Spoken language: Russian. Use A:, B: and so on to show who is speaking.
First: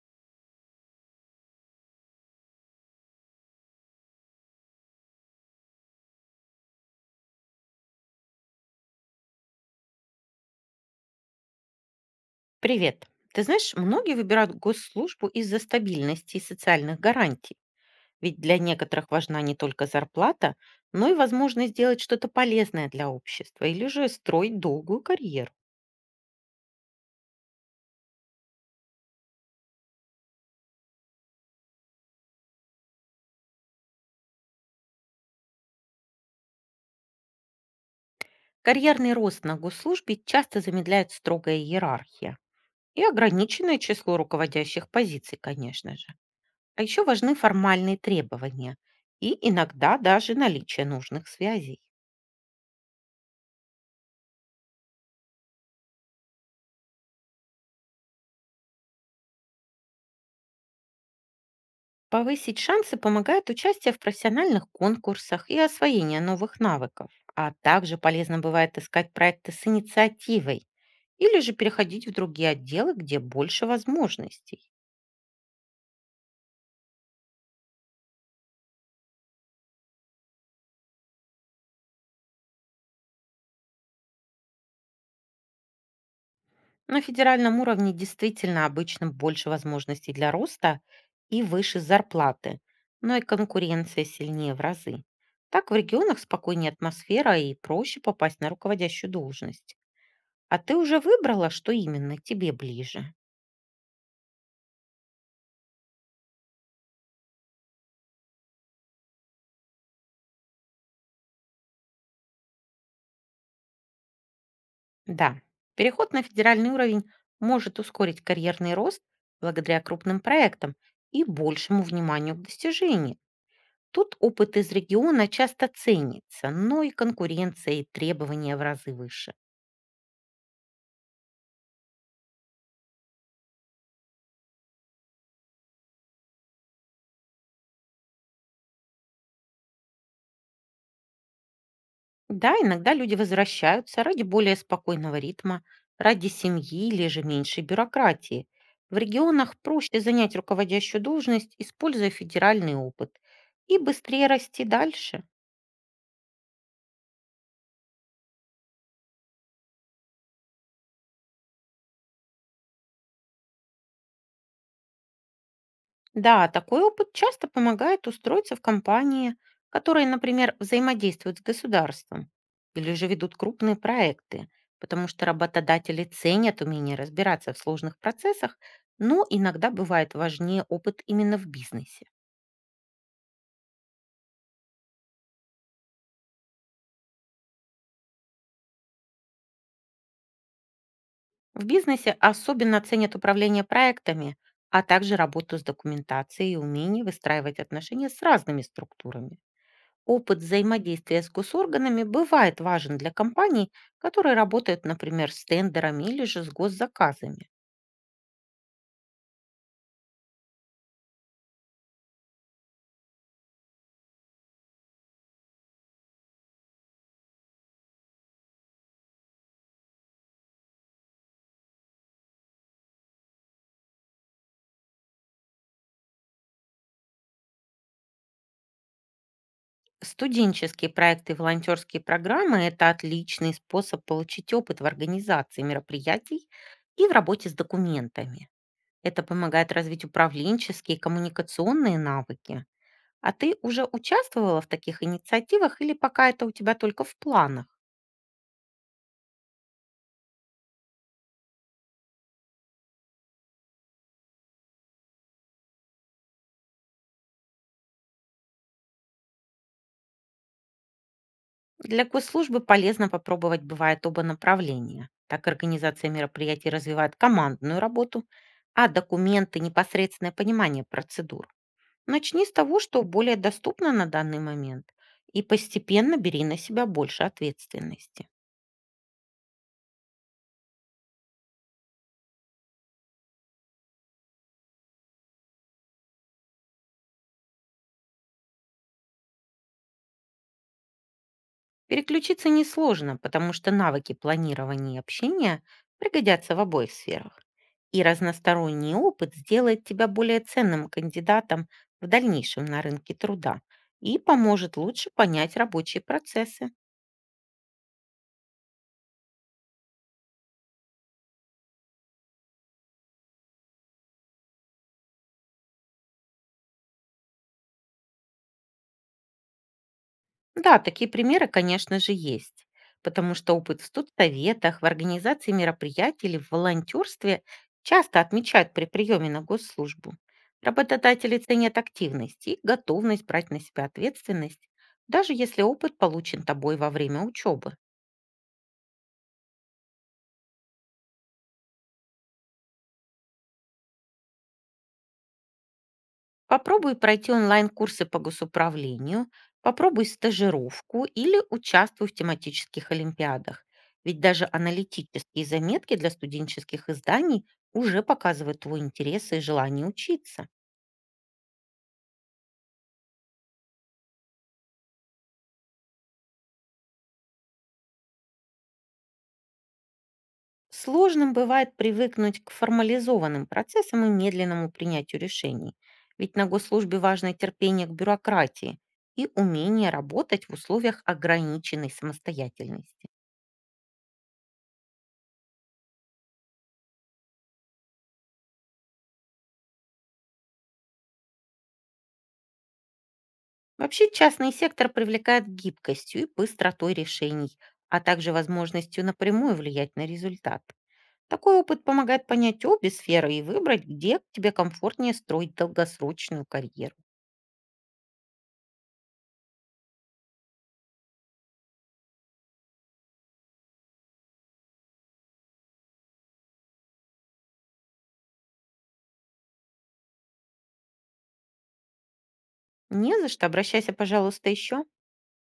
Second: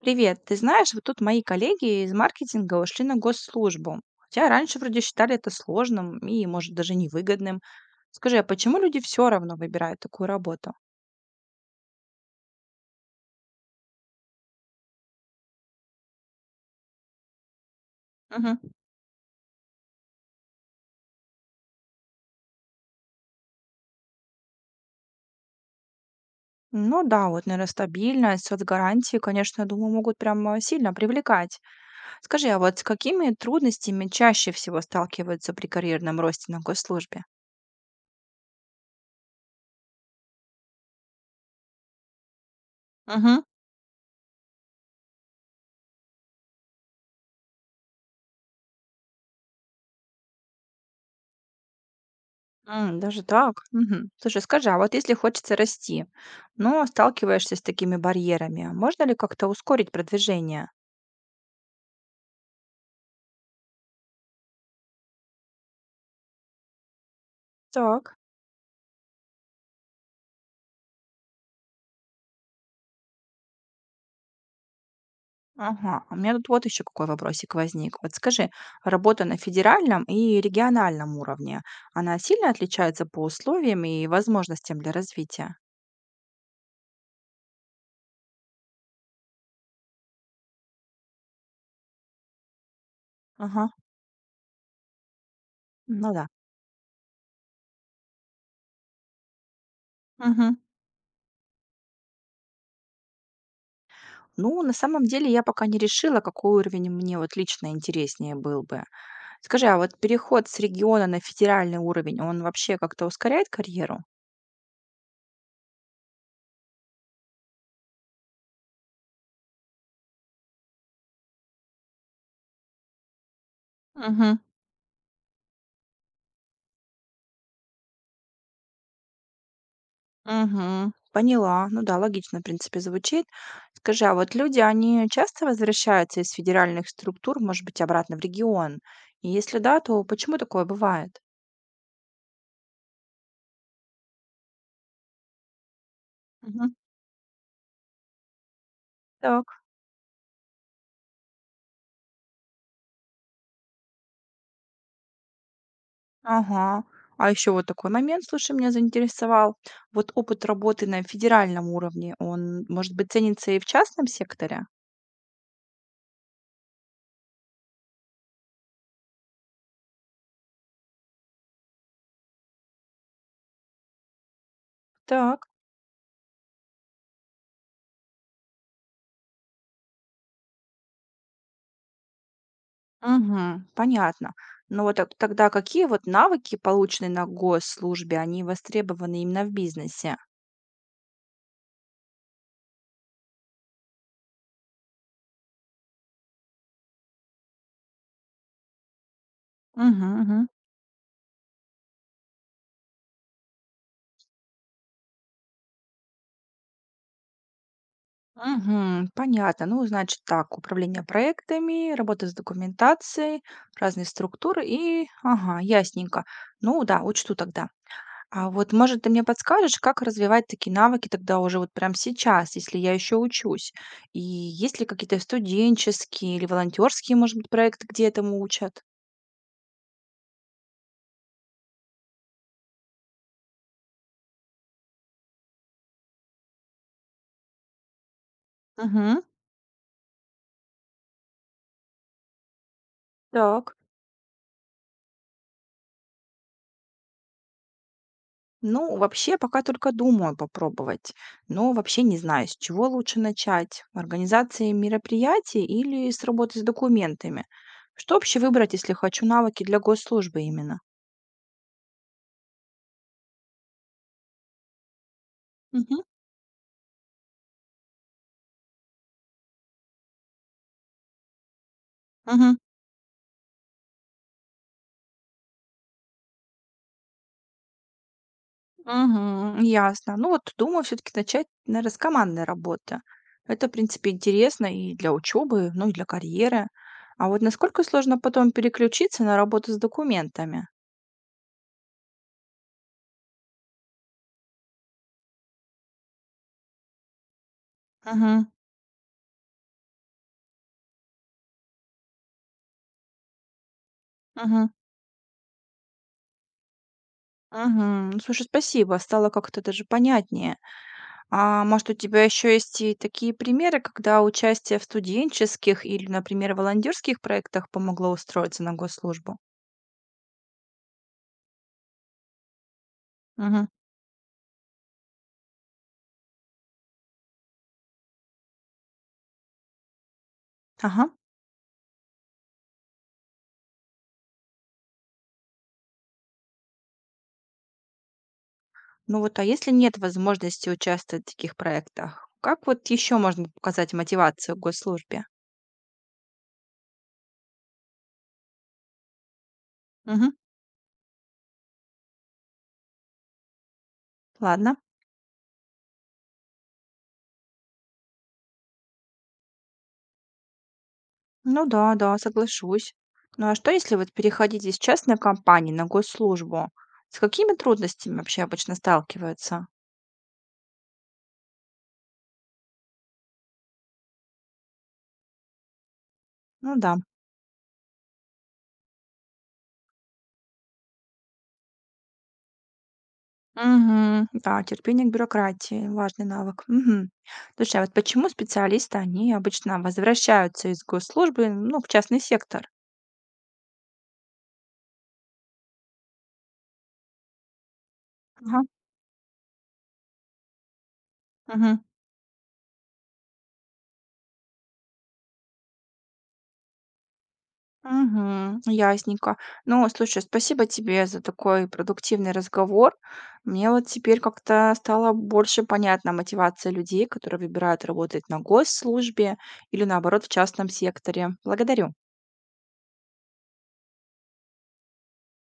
A: Привет, ты знаешь, вот тут мои коллеги из маркетинга ушли на госслужбу, хотя раньше вроде считали это сложным и, может, даже невыгодным. Скажи, а почему люди все равно выбирают такую работу?
B: Привет. Ты знаешь, многие выбирают госслужбу из-за стабильности и социальных гарантий. Ведь для
A: Мгм.
B: некоторых важна не только зарплата, но и возможность сделать что-то полезное для общества или же строить долгую карьеру.
A: Ну да, вот, наверное, стабильность, соцгарантии, конечно, я думаю, могут прямо сильно привлекать. Скажи, а вот с какими трудностями чаще всего сталкиваются при карьерном росте на госслужбе?
B: Карьерный рост на госслужбе часто замедляет строгая иерархия и
A: Мгм.
B: ограниченное число руководящих позиций, конечно же. А еще важны формальные требования и иногда даже наличие нужных связей.
A: М, даже так? Мгм. Слушай, скажи, а вот если хочется расти, но сталкиваешься с такими барьерами, можно ли как-то ускорить продвижение?
B: Повысить шансы помогает участие в профессиональных конкурсах и освоение новых навыков. А также
A: Так.
B: полезно бывает искать проекты с инициативой или же переходить в другие отделы, где больше возможностей.
A: Ага, а у меня тут вот еще какой вопросик возник. Вот скажи, работа на федеральном и региональном уровне, она сильно отличается по условиям и возможностям для развития?
B: На федеральном уровне действительно обычно больше возможностей для роста и выше зарплаты, но и
A: Ага,
B: конкуренция сильнее в разы. Так в
A: ну
B: регионах
A: да.
B: спокойнее атмосфера и проще попасть на руководящую должность.
A: Мгм.
B: А ты уже выбрала, что именно тебе ближе?
A: Ну, на самом деле я пока не решила, какой уровень мне вот лично интереснее был бы. Скажи, а вот переход с региона на федеральный уровень, он вообще как-то ускоряет карьеру?
B: Да, переход на федеральный уровень может ускорить карьерный рост благодаря крупным проектам и большему вниманию к достижению. Тут
A: Мгм.
B: опыт из региона часто ценится, но и конкуренция и требования в разы выше.
A: Мгм. Поняла. Ну да, логично, в принципе, звучит. Скажи, а вот люди, они часто возвращаются из федеральных структур, может быть, обратно в регион? И если да, то почему такое бывает?
B: Да, иногда люди возвращаются ради более спокойного ритма, ради
A: Мгм.
B: семьи или же меньшей бюрократии. В
A: Так,
B: регионах проще занять руководящую должность, используя федеральный опыт, и быстрее расти дальше.
A: ага. А еще вот такой момент, слушай, меня заинтересовал. Вот опыт работы на федеральном уровне, он, может быть, ценится и в частном секторе?
B: Да, такой опыт часто помогает устроиться в компании, которые, например, взаимодействуют с государством или же ведут крупные проекты, потому что
A: Так.
B: работодатели ценят умение разбираться в сложных процессах, но иногда бывает важнее опыт именно в бизнесе.
A: Мгм. Понятно. Но вот так тогда какие вот навыки, полученные на госслужбе, они востребованы именно в бизнесе?
B: В бизнесе особенно ценят управление проектами, а также работу с документацией и умение выстраивать отношения с разными структурами.
A: Мгм,
B: Опыт
A: мгм.
B: взаимодействия с госорганами бывает важен для компаний, которые работают, например, с тендерами или же с госзаказами.
A: Мгм. Понятно. Ну, значит так, управление проектами, работа с документацией, разные структуры и ага, ясненько. Ну да, учту тогда. А вот, может, ты мне подскажешь, как развивать такие навыки тогда уже вот прямо сейчас, если я еще учусь? И есть ли какие-то студенческие или волонтерские, может быть, проекты, где этому учат?
B: Студенческие проекты и волонтерские программы– это отличный способ получить опыт в организации мероприятий и в работе с документами.
A: Мгм.
B: Это помогает развить управленческие и коммуникационные навыки. А ты
A: Так.
B: уже участвовала в таких инициативах или пока это у тебя только в планах?
A: Ну, вообще, пока только думаю попробовать, но вообще не знаю, с чего лучше начать: организации мероприятий или с работы с документами? Что вообще выбрать, если хочу навыки для госслужбы именно?
B: Для госслужбы полезно попробовать, бывает, оба направления. Так
A: Мгм.
B: организация мероприятий развивает командную работу, а документы– непосредственное понимание процедур. Начни с
A: Мгм.
B: того, что более доступно на данный момент, и постепенно бери на себя больше ответственности.
A: Мгм. Ясно. Ну вот думаю все-таки начать, наверно, с командной работы. Это, в принципе, интересно и для учебы, ну и для карьеры. А вот насколько сложно потом переключиться на работу с документами?
B: Переключиться несложно, потому что навыки планирования и общения пригодятся в обоих сферах. И
A: Угу,
B: разносторонний опыт сделает тебя более ценным кандидатом в дальнейшем на рынке труда и
A: Мгм.
B: поможет лучше понять рабочие процессы.
A: Мгм. Слушай, спасибо, стало как-то даже понятнее. А может, у тебя еще есть и такие примеры, когда участие в студенческих или, например, волонтерских проектах помогло устроиться на госслужбу?
B: Да, такие примеры, конечно же, есть, потому что
A: Мгм.
B: опыт в студсоветах, в организации мероприятий или в волонтерстве часто отмечают при приеме на госслужбу.
A: Ага.
B: Работодатели ценят активность и готовность брать на себя ответственность, даже если опыт получен тобой во время учебы.
A: Ну вот, а если нет возможности участвовать в таких проектах, как вот еще можно показать мотивацию к госслужбе?
B: Попробуй пройти онлайн-курсы по госуправлению, попробуй
A: Мгм.
B: стажировку или участвуй в тематических олимпиадах. Ведь даже
A: Ладно.
B: аналитические заметки для студенческих изданий уже показывают твой интерес и желание учиться.
A: Ну да, да, соглашусь. Ну а что, если вот переходить из частной компании на госслужбу? С какими трудностями вообще обычно сталкиваются?
B: Сложным бывает привыкнуть к формализованным процессам и медленному принятию решений. Ведь на
A: Ну да.
B: госслужбе важно терпение к бюрократии и умение работать в условиях ограниченной самостоятельности.
A: Мгм. Да, терпение к бюрократии- важный навык. Мгм. Слушай, а вот почему специалисты, они обычно возвращаются из госслужбы, ну, в частный сектор?
B: Вообще частный сектор привлекает гибкостью и быстротой решений, а также
A: Ага.
B: возможностью напрямую влиять на результат. Такой
A: Мгм.
B: опыт помогает понять обе сферы и выбрать, где тебе комфортнее строить долгосрочную карьеру.
A: Мгм. Ясненько. Ну, слушай, спасибо тебе за такой продуктивный разговор. Мне вот теперь как-то стало больше понятна мотивация людей, которые выбирают работать на госслужбе или, наоборот, в частном секторе. Благодарю.
B: Не за что, обращайся, пожалуйста, еще.